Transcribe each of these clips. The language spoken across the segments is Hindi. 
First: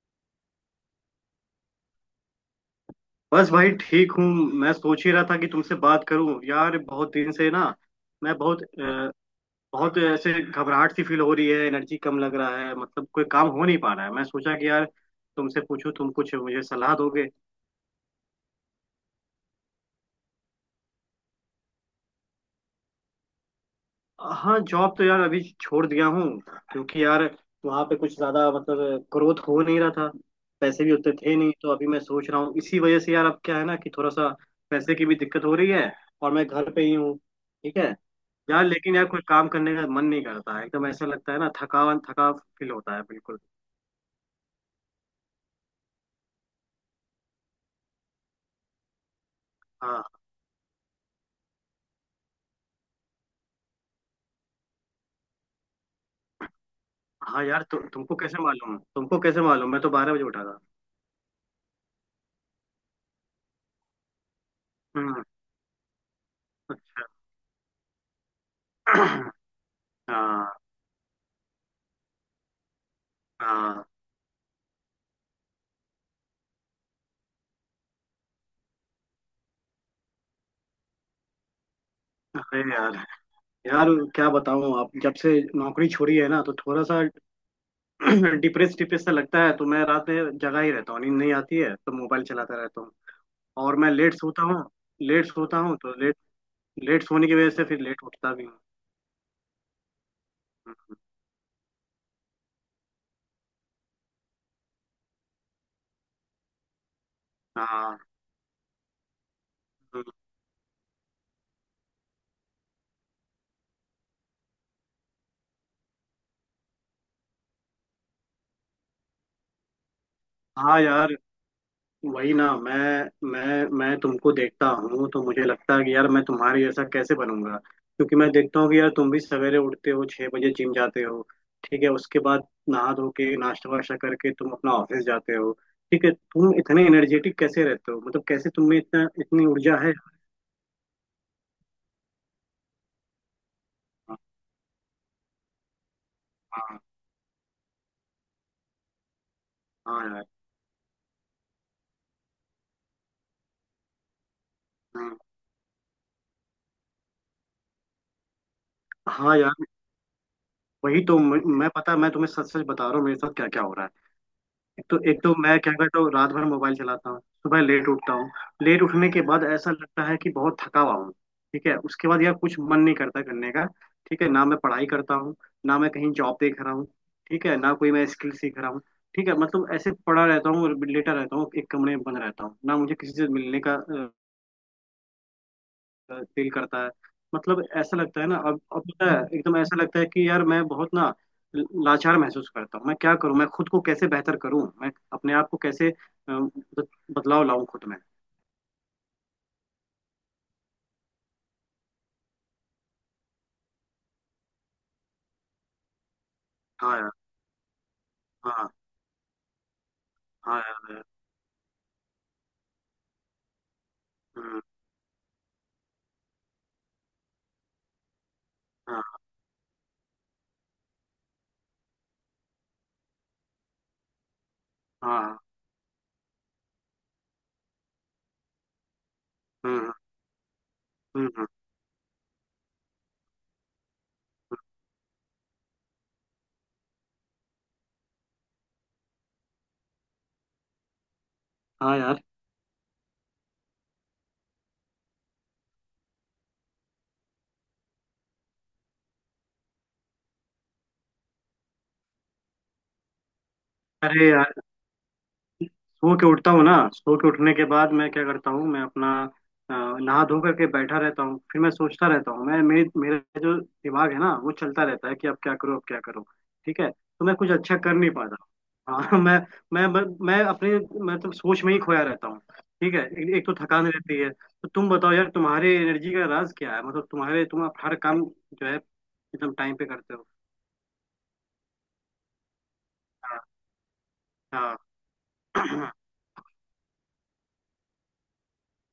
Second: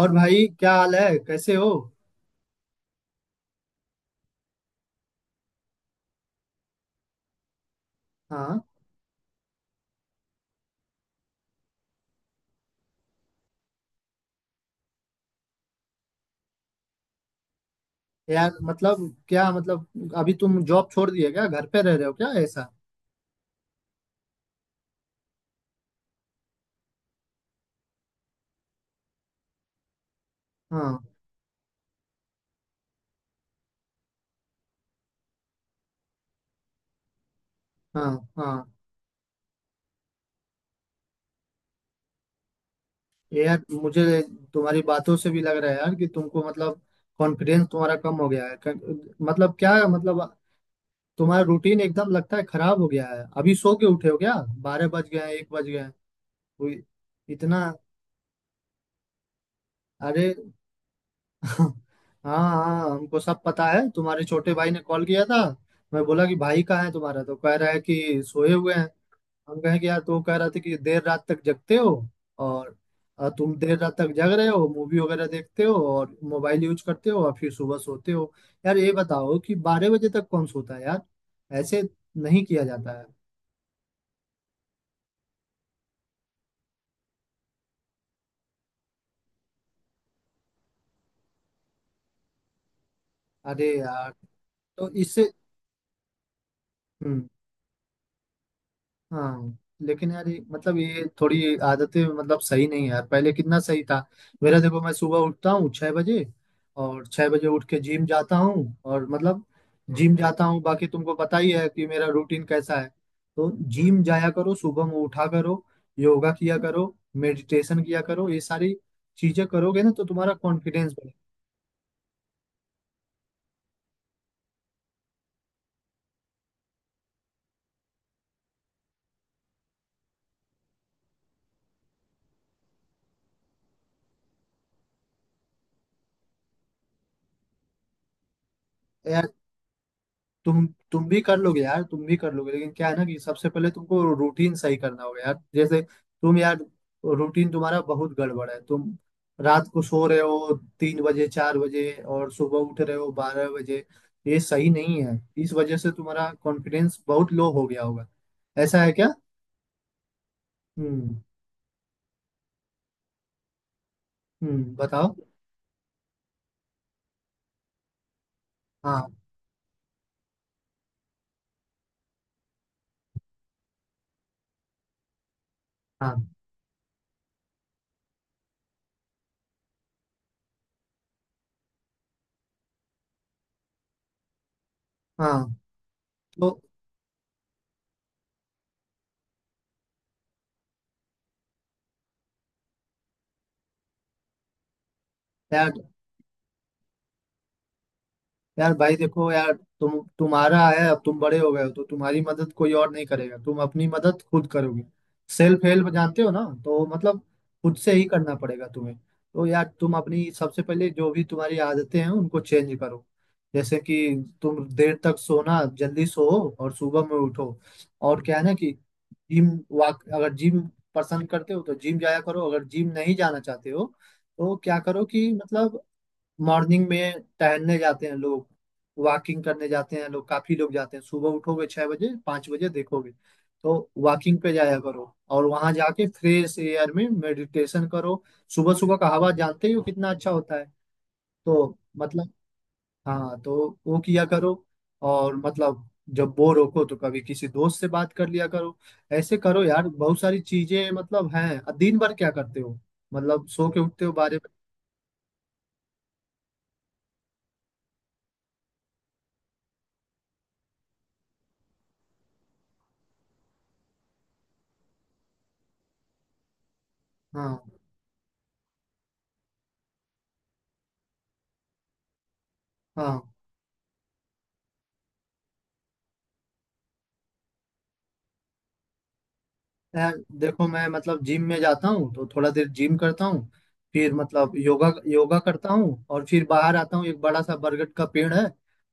और भाई, क्या हाल है? कैसे हो? बस भाई, ठीक हूँ। मैं सोच ही रहा था कि तुमसे बात करूं, यार, बहुत दिन से ना। मैं बहुत हाँ। अ, बहुत ऐसे घबराहट सी फील हो रही है। एनर्जी कम लग रहा है, मतलब कोई काम हो नहीं पा रहा है। मैं सोचा कि यार तुमसे पूछूं, तुम कुछ मुझे सलाह दोगे। यार मतलब, क्या मतलब, अभी तुम जॉब छोड़ दिए क्या? घर पे रह रहे हो क्या ऐसा? हाँ, जॉब तो यार अभी छोड़ दिया हूँ। क्योंकि यार वहाँ पे कुछ ज्यादा मतलब ग्रोथ हो नहीं रहा था। पैसे भी हाँ, उतने थे नहीं, तो अभी मैं सोच रहा हूँ, इसी वजह से यार। अब क्या है ना कि थोड़ा सा पैसे की भी दिक्कत हो रही है। और मैं घर पे ही हूँ, ठीक है। हाँ। हाँ यार, लेकिन यार कोई काम करने का मन नहीं करता है। एकदम ऐसा लगता है ना, थकान, थका फील होता है, बिल्कुल। यार, मुझे तुम्हारी बातों से भी लग रहा है यार कि तुमको मतलब कॉन्फिडेंस तुम्हारा कम हो गया है। मतलब क्या हाँ। मतलब, तुम्हारा रूटीन एकदम लगता है खराब हो गया है। अभी सो के उठे हो क्या? 12 बज गए हैं, 1 बज गए हैं कोई। हाँ यार, इतना? तुमको कैसे मालूम? तुमको कैसे मालूम? मैं तो 12 बजे अरे उठा था। हाँ, हाँ, हमको सब पता है। तुम्हारे छोटे भाई ने कॉल हम्म। किया था। मैं बोला कि भाई कहाँ है अच्छा। तुम्हारा, तो कह रहा है कि सोए हुए हैं। हम कहे कि यार, तो कह रहा हाँ। था कि देर रात तक जगते हो। और तुम देर हाँ। रात तक जग रहे हो, मूवी वगैरह देखते हो और मोबाइल यूज करते हो, और फिर सुबह सोते हो। यार ये बताओ कि 12 बजे तक कौन सोता है यार? ऐसे नहीं अरे किया यार, जाता है। यार क्या बताऊं? आप जब से नौकरी छोड़ी है ना, तो थोड़ा सा डिप्रेस, डिप्रेस सा लगता है। तो मैं रात में जगा ही रहता हूँ, नींद नहीं आती है, तो मोबाइल चलाता रहता हूँ। अरे और मैं यार, लेट सोता हूँ, तो लेट इससे सोता हूँ, तो लेट लेट सोने हम्म। की वजह से फिर लेट उठता भी हूँ। हाँ लेकिन यार, ये मतलब हम्म, ये थोड़ी आदतें मतलब सही नहीं है यार, पहले कितना सही था। मेरा देखो, मैं सुबह उठता हूँ 6 बजे, और 6 बजे उठ के हाँ। जिम जाता हूँ और मतलब हम्म। जिम जाता हूँ। बाकी तुमको पता ही है कि मेरा रूटीन कैसा है। तो जिम जाया करो, सुबह में उठा करो, योगा किया करो, मेडिटेशन किया करो। ये सारी चीजें करोगे ना तो तुम्हारा हाँ कॉन्फिडेंस यार, वही ना। मैं तुमको देखता हूँ तो मुझे लगता है कि यार मैं तुम्हारे जैसा कैसे बनूंगा, क्योंकि मैं देखता हूँ कि यार तुम भी सवेरे उठते हो, 6 बजे जिम जाते हो। ठीक है, उसके बाद नहा धो के नाश्ता वाश्ता करके तुम अपना ऑफिस जाते हो। ठीक है, तुम इतने एनर्जेटिक कैसे रहते हो? मतलब कैसे तुम में इतना बढ़ेगा। इतनी ऊर्जा है? तुम तुम भी कर लोगे यार, तुम भी कर लोगे। लेकिन क्या है ना कि सबसे पहले तुमको हाँ। रूटीन सही करना होगा यार। जैसे तुम यार, हाँ। रूटीन तुम्हारा बहुत गड़बड़ है। तुम रात को हाँ सो रहे यार। हो 3 बजे, 4 बजे, और सुबह उठ रहे हो 12 बजे। ये सही नहीं हम्म, है, इस वजह से तुम्हारा कॉन्फिडेंस बहुत लो हो गया होगा। ऐसा है क्या? हाँ यार, वही हम्म। तो। मैं पता है, मैं तुम्हें सच सच बता रहा हूँ मेरे साथ क्या क्या हो रहा है। हम्म, एक तो बताओ। एक तो मैं क्या करता हूँ, रात भर मोबाइल चलाता हूँ, सुबह लेट उठता हूँ। लेट उठने हाँ, के बाद ऐसा लगता है कि बहुत थका हुआ हूँ। ठीक है, उसके बाद यार कुछ मन नहीं करता करने का। ठीक है ना, मैं पढ़ाई करता हूँ, ना मैं कहीं हाँ, जॉब देख रहा हूँ। ठीक है ना, कोई मैं स्किल सीख रहा हूँ। ठीक है, मतलब ऐसे पड़ा रहता हूँ और लेटा रहता हूँ, एक कमरे में बंद रहता हूँ, ना मुझे किसी से मिलने का हाँ। फील तो करता है। मतलब ऐसा लगता है ना, अब पता है, एकदम ऐसा लगता है कि यार मैं बहुत ना लाचार महसूस करता हूँ। मैं क्या करूँ? मैं खुद को कैसे बेहतर करूँ? मैं अपने आप को यार कैसे बद- बदलाव लाऊं खुद में? यार भाई, देखो यार, तुम, तुम्हारा है, अब तुम बड़े हो गए हो, तो तुम्हारी मदद कोई और नहीं करेगा, तुम अपनी मदद खुद करोगे। सेल्फ हेल्प जानते हो ना, तो हाँ यार। मतलब खुद से ही करना पड़ेगा हाँ। तुम्हें। तो यार, तुम अपनी हाँ सबसे पहले यार। जो भी तुम्हारी आदतें हैं उनको चेंज करो। जैसे कि हम्म, तुम देर तक सोना, जल्दी सो और सुबह में उठो। और क्या है ना कि हाँ। जिम, वाक, अगर जिम पसंद करते हो तो जिम जाया करो, अगर जिम नहीं जाना चाहते हो तो क्या करो कि हाँ। मतलब मॉर्निंग में टहलने जाते हैं लोग, वॉकिंग करने हम्म। जाते हैं लोग, काफी लोग जाते हैं। सुबह हम्म। उठोगे 6 बजे, 5 बजे, देखोगे। तो वॉकिंग पे जाया करो और वहां जाके फ्रेश एयर में मेडिटेशन करो। सुबह सुबह का हवा जानते ही हो कितना अच्छा होता है। तो हाँ यार। मतलब हाँ, तो वो किया करो। और मतलब जब बोर हो तो कभी किसी दोस्त से बात कर लिया करो। ऐसे करो यार, बहुत सारी चीजें मतलब हैं। दिन भर क्या करते हो? मतलब सो के उठते हो अरे बारे। यार, सो के उठता हूँ ना, सो के उठने के बाद मैं क्या करता हूँ, मैं अपना अ, नहा धो करके बैठा रहता हूँ। फिर मैं सोचता रहता हूँ, मैं मेरे मेरा जो दिमाग है ना वो चलता रहता है कि अब क्या करो, अब क्या करो। ठीक है, तो मैं कुछ हाँ, अच्छा कर नहीं पाता। हाँ। मैं अपने, मतलब सोच में ही खोया रहता हूँ। ठीक है, हाँ। एक तो थकान रहती है, तो तुम बताओ यार, तुम्हारे एनर्जी का राज क्या है? मतलब तुम्हारे तुम आप हर काम जो है एकदम टाइम पे यार करते हो। देखो, मैं मतलब जिम में जाता हूँ तो थोड़ा देर जिम करता हाँ। हूँ। फिर मतलब हाँ। योगा योगा करता हूँ और फिर बाहर आता हूँ। एक बड़ा सा बरगद का पेड़ है,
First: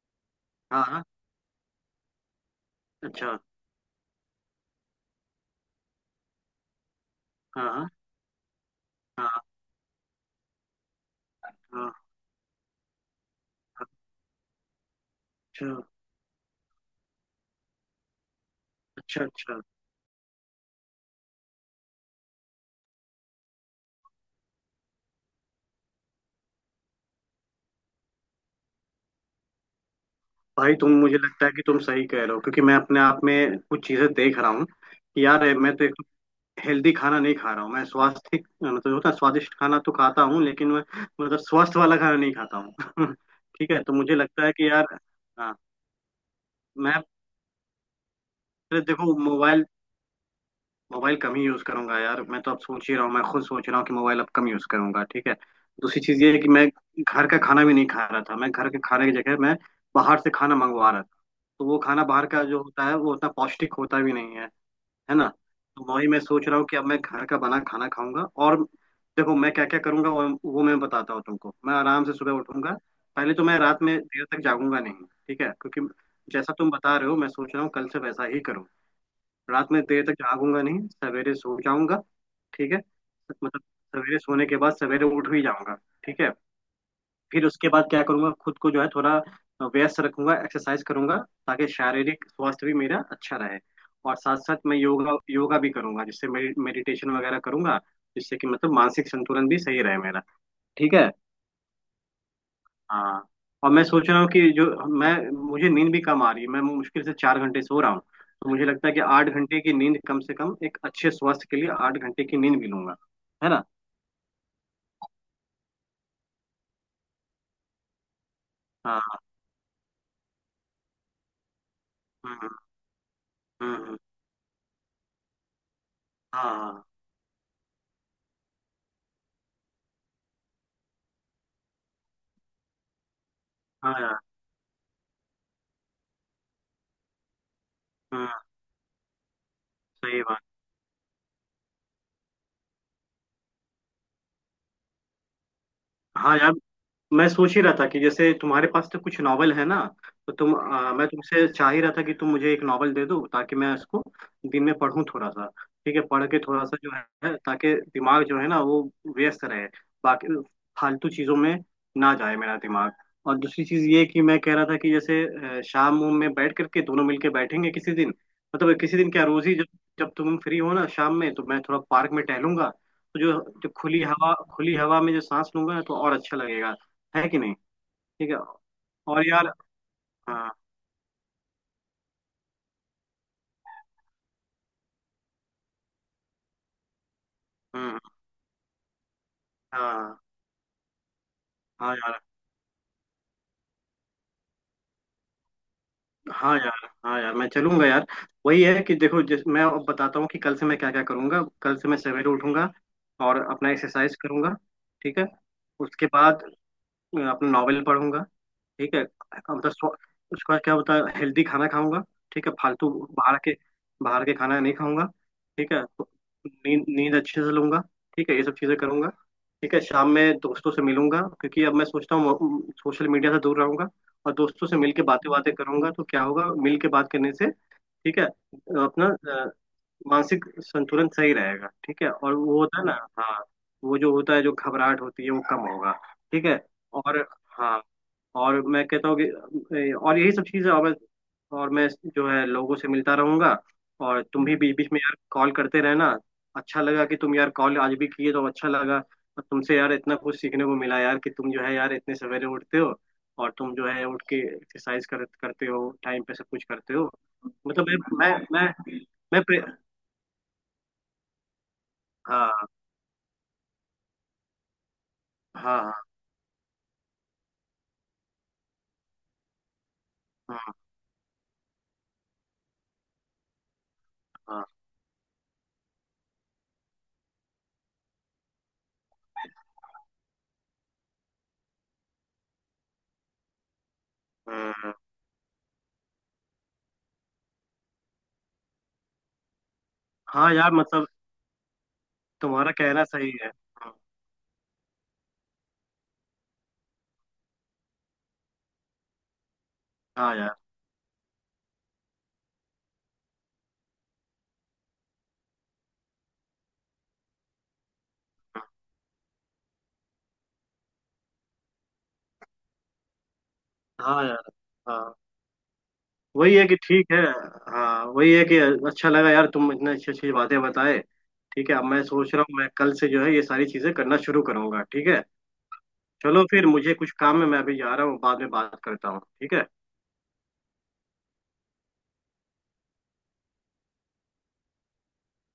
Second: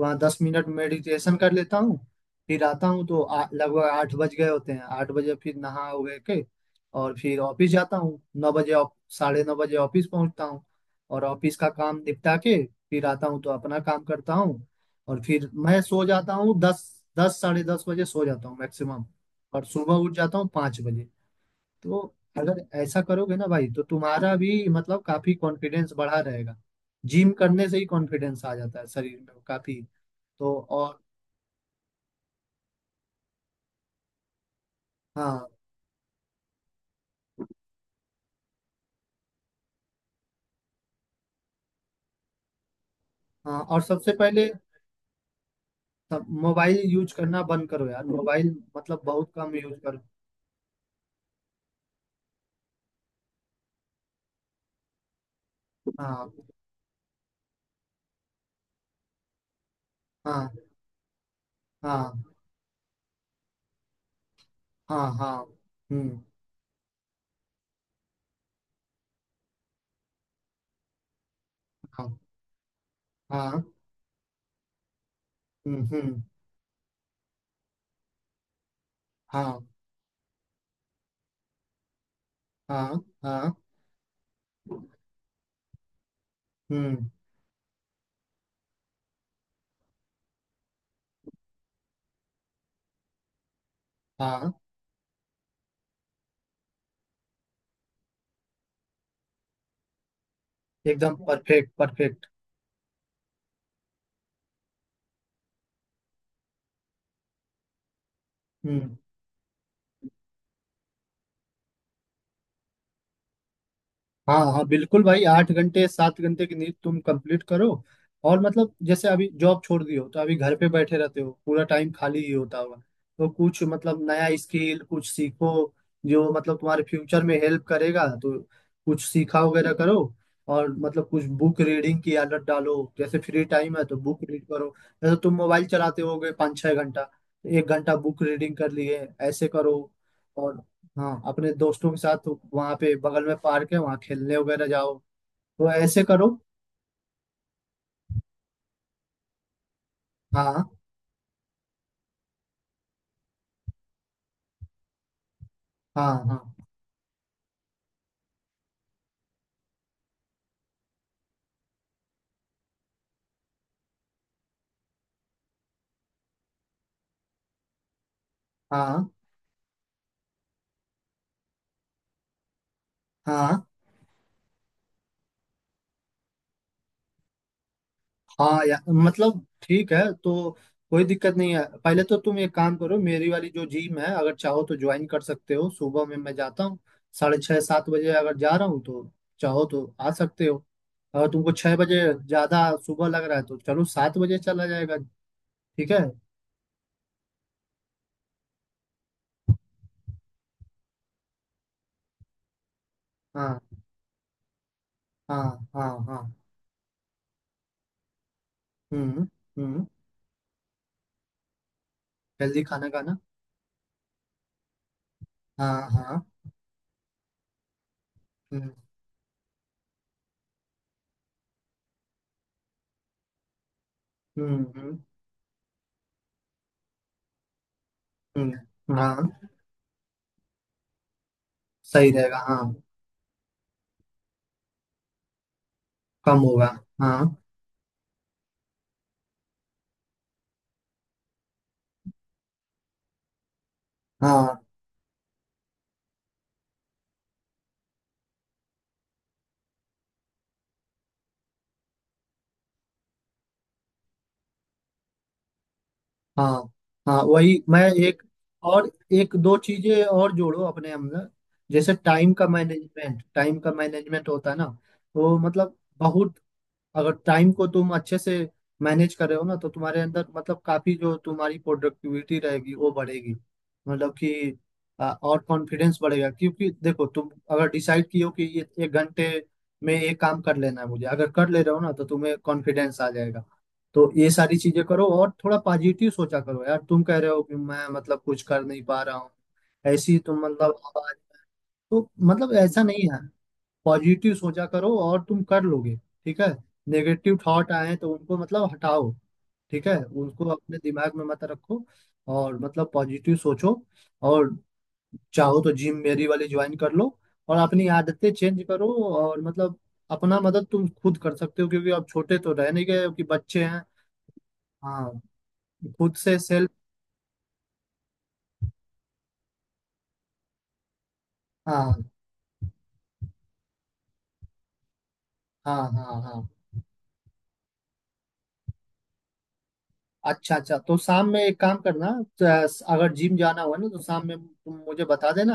वहाँ 10 मिनट हाँ, हाँ, मेडिटेशन कर लेता हूँ। फिर आता हूँ तो अच्छा। लगभग 8 बज गए होते हैं। 8 बजे फिर नहा वहा के, और फिर हाँ। ऑफिस हाँ। जाता हूँ 9 बजे। हाँ, 9:30 बजे ऑफिस पहुँचता हूँ। और ऑफिस का हाँ, काम निपटा के फिर आता हूँ तो अपना काम करता हूँ। और फिर अच्छा। मैं सो जाता हूँ दस, 10:30 बजे सो जाता हूँ मैक्सिमम। अच्छा। अच्छा और सुबह उठ जाता हूँ 5 बजे। तो अगर ऐसा करोगे ना भाई, तो तुम्हारा भी मतलब काफी कॉन्फिडेंस बढ़ा रहेगा। जिम करने से ही कॉन्फिडेंस आ जाता है शरीर में काफी। तो भाई, तुम और मुझे लगता है कि तुम सही कह रहे हो, क्योंकि मैं अपने आप में कुछ चीजें देख रहा हूँ कि यार हाँ, मैं तो एक हेल्दी खाना नहीं खा रहा हूँ। मैं स्वास्थ्य मतलब होता है, स्वादिष्ट खाना तो खाता हूँ लेकिन मैं मतलब स्वस्थ वाला खाना नहीं खाता हूँ। हाँ, ठीक और है, तो सबसे मुझे लगता पहले है कि यार, हाँ, सब मोबाइल मैं यूज करना बंद करो यार। मोबाइल फिर मतलब देखो बहुत कम मोबाइल, यूज करो। मोबाइल कम ही यूज करूंगा यार। मैं तो अब सोच ही रहा हूँ, मैं खुद सोच रहा हूँ कि मोबाइल अब कम यूज करूंगा। ठीक है, दूसरी चीज हाँ, ये है कि मैं घर का खाना भी नहीं खा रहा था, मैं घर के खाने की जगह मैं बाहर से हाँ, खाना मंगवा रहा। तो वो खाना हाँ, बाहर का जो होता है, वो उतना पौष्टिक होता भी नहीं है, हाँ, है ना। हाँ, तो वही मैं हम्म। सोच रहा हूँ कि अब मैं घर का बना खाना खाऊंगा। और देखो मैं क्या क्या करूंगा, वो मैं बताता हूँ तुमको। मैं आराम हाँ, से सुबह उठूंगा, पहले तो मैं हाँ, रात में देर तक जागूंगा नहीं। ठीक है, हम्म, क्योंकि हम्म। जैसा तुम बता रहे हो, मैं सोच रहा हूँ कल से वैसा ही करूँ। हाँ, रात में देर तक जागूंगा नहीं, सवेरे सो जाऊंगा। ठीक है, हाँ, हाँ, मतलब सवेरे सोने के बाद सवेरे उठ भी जाऊंगा। ठीक है, हम्म। फिर उसके बाद क्या करूँगा, खुद को जो है थोड़ा व्यस्त रखूंगा, एक्सरसाइज करूंगा, ताकि शारीरिक स्वास्थ्य भी मेरा अच्छा रहे। और साथ हाँ साथ मैं योगा योगा भी करूंगा, जिससे मेडिटेशन वगैरह करूंगा, जिससे कि मतलब मानसिक संतुलन भी सही रहे मेरा, ठीक है। एकदम परफेक्ट, परफेक्ट। हाँ, और मैं सोच रहा हूँ कि जो, मैं, मुझे नींद भी कम आ रही है, मैं मुश्किल से 4 घंटे सो रहा हूँ। तो मुझे लगता है हम्म। कि 8 घंटे की नींद, कम से कम एक अच्छे स्वास्थ्य के लिए 8 घंटे की नींद भी लूंगा, है ना। हाँ, हाँ बिल्कुल भाई, 8 घंटे, 7 घंटे की नींद तुम कंप्लीट करो। और मतलब जैसे हाँ। अभी जॉब छोड़ दी हो, तो अभी घर पे बैठे रहते हो, पूरा टाइम खाली ही हम्म। होता होगा। तो कुछ हम्म, हम्म, मतलब नया स्किल कुछ सीखो जो मतलब तुम्हारे हाँ। फ्यूचर में हेल्प करेगा। तो कुछ सीखा वगैरह करो। और मतलब कुछ बुक रीडिंग की आदत डालो, जैसे फ्री टाइम है हाँ। तो हाँ यार। बुक रीड करो। जैसे तुम मोबाइल चलाते होगे 5-6 घंटा, तो 1 घंटा बुक हम्म। रीडिंग कर लिए, ऐसे करो। सही बात। और हाँ, अपने दोस्तों के साथ वहां पे बगल में पार्क है, वहां खेलने वगैरह जाओ। तो ऐसे करो। हाँ यार, मैं सोच ही रहा था कि जैसे तुम्हारे पास तो कुछ नावल है ना, तो हाँ, मैं तुमसे चाह ही रहा था कि तुम मुझे एक नावल दे दो, ताकि मैं इसको दिन में पढूं थोड़ा सा। ठीक है, हाँ, पढ़ के हाँ, थोड़ा सा जो है, ताकि दिमाग जो है ना वो व्यस्त रहे, बाकी फालतू चीजों में ना जाए मेरा दिमाग। और दूसरी चीज ये कि मैं कह रहा था कि जैसे शाम वाम में बैठ करके दोनों मिलके बैठेंगे किसी दिन, मतलब किसी दिन हाँ, क्या, रोज ही जब, जब तुम फ्री हो ना शाम में, तो मैं थोड़ा पार्क में टहलूंगा। तो जो हाँ। जो खुली हवा में जो सांस लूंगा ना, तो और अच्छा लगेगा, है कि नहीं। ठीक है, हाँ यार, और मतलब यार, ठीक है, हाँ। तो कोई दिक्कत नहीं है। पहले तो तुम एक काम करो, मेरी वाली जो जिम है अगर चाहो तो ज्वाइन कर सकते हो। सुबह में मैं जाता हूँ 6:30, सात हम्म, बजे अगर जा रहा हूँ तो चाहो तो आ हाँ। सकते हो। अगर तुमको छः हाँ बजे यार। ज्यादा सुबह लग रहा है, तो चलो 7 बजे चला जाएगा। ठीक है। हाँ यार। हाँ यार, मैं चलूंगा यार। वही है कि देखो, जिस मैं अब बताता हूँ कि कल से मैं क्या क्या करूंगा, कल से मैं सवेरे उठूंगा और हाँ, अपना एक्सरसाइज करूंगा। ठीक है, हाँ, हाँ, उसके हाँ, बाद अपना नॉवेल पढ़ूंगा। ठीक है, हम्म, मतलब हम्म। उसके बाद क्या होता है, हेल्दी खाना खाऊंगा। ठीक है, हेल्दी खाना फालतू खाना। बाहर के बाहर के खाना नहीं खाऊंगा। ठीक हाँ, है, तो हाँ, नींद नींद अच्छे से लूंगा। ठीक है, ये सब हम्म, चीजें करूंगा। ठीक है, शाम में दोस्तों से मिलूंगा, क्योंकि अब मैं सोचता हूँ सोशल मीडिया से दूर रहूंगा, और हम्म, दोस्तों से मिल हम्म, के बातें बातें करूंगा, तो क्या होगा मिल के बात करने से। ठीक है, अपना हाँ। मानसिक संतुलन सही रहेगा, ठीक है, सही और रहेगा, वो हाँ। होता है ना। हाँ, वो जो होता है, जो घबराहट होती है, वो कम होगा। कम ठीक है, होगा। और, हाँ, हाँ, और मैं कहता हूँ कि और यही सब चीज़ें, और मैं जो है लोगों से मिलता रहूंगा। और तुम भी हाँ, बीच बीच में यार कॉल करते रहना। अच्छा लगा कि तुम यार कॉल आज भी किए, तो अच्छा लगा। और तुमसे यार इतना कुछ सीखने को मिला यार, कि तुम जो है यार इतने सवेरे उठते हो, और तुम जो है उठ के एक्सरसाइज करते हो, टाइम पे सब हाँ। कुछ करते हो। हाँ वही, मैं, मतलब एक, मैं और मैं एक मैं दो प्रे... चीजें और जोड़ो अपने अंदर। जैसे टाइम का हाँ। मैनेजमेंट, टाइम का मैनेजमेंट होता है ना, वो मतलब हाँ। बहुत, अगर टाइम को तुम अच्छे से मैनेज कर रहे हो ना, तो तुम्हारे अंदर हाँ। मतलब हाँ। काफी जो तुम्हारी प्रोडक्टिविटी रहेगी वो बढ़ेगी। मतलब कि हाँ। और कॉन्फिडेंस बढ़ेगा, क्योंकि देखो तुम अगर डिसाइड किए हो कि ये 1 घंटे में ये काम कर लेना है मुझे, अगर कर ले रहे हो ना तो तुम्हें कॉन्फिडेंस आ जाएगा। तो ये सारी चीजें हम्म, करो और थोड़ा पॉजिटिव सोचा करो यार। तुम कह रहे हो कि मैं मतलब कुछ कर नहीं पा रहा हूँ, ऐसी तुम हाँ यार, मतलब मतलब आवाज, तो मतलब तुम्हारा ऐसा कहना नहीं है। सही है। पॉजिटिव सोचा करो और तुम कर लोगे, ठीक है? नेगेटिव थॉट आए तो उनको मतलब हटाओ, ठीक है? हाँ उनको यार। अपने दिमाग में मत रखो और मतलब पॉजिटिव सोचो। और चाहो तो जिम मेरी वाली ज्वाइन कर लो, और अपनी आदतें चेंज करो। और मतलब अपना मदद तुम खुद कर सकते हो, क्योंकि अब छोटे तो रह नहीं गए हो कि बच्चे हैं। हाँ। हाँ यार। हाँ, हाँ, खुद से वही है सेल्फ। कि ठीक है। हाँ, वही है कि अच्छा लगा यार, तुम इतने अच्छी अच्छी बातें बताए। ठीक है, अब हाँ, मैं सोच रहा हूँ मैं कल से जो है ये सारी चीजें करना शुरू करूंगा, ठीक है। हाँ, हाँ, हाँ। चलो फिर मुझे कुछ काम है, मैं अभी जा रहा हूँ, बाद में बात करता हूँ, ठीक है। अच्छा, अच्छा, तो शाम में एक काम करना। तो अगर जिम जाना हुआ ना, तो शाम में तुम मुझे बता देना,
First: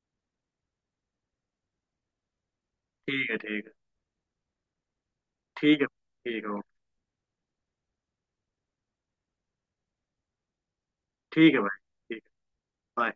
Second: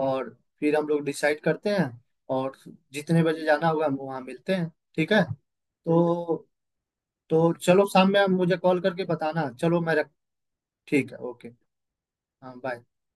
और फिर हम लोग डिसाइड करते हैं। और जितने ठीक है। बजे ठीक जाना है। होगा, हम वहाँ मिलते हैं, ठीक है? ठीक है। तो ठीक है। तो चलो, शाम में आप मुझे कॉल करके बताना। चलो मैं रख, ठीक है, ओके। ठीक है भाई। ठीक है। हाँ, बाय। बाय।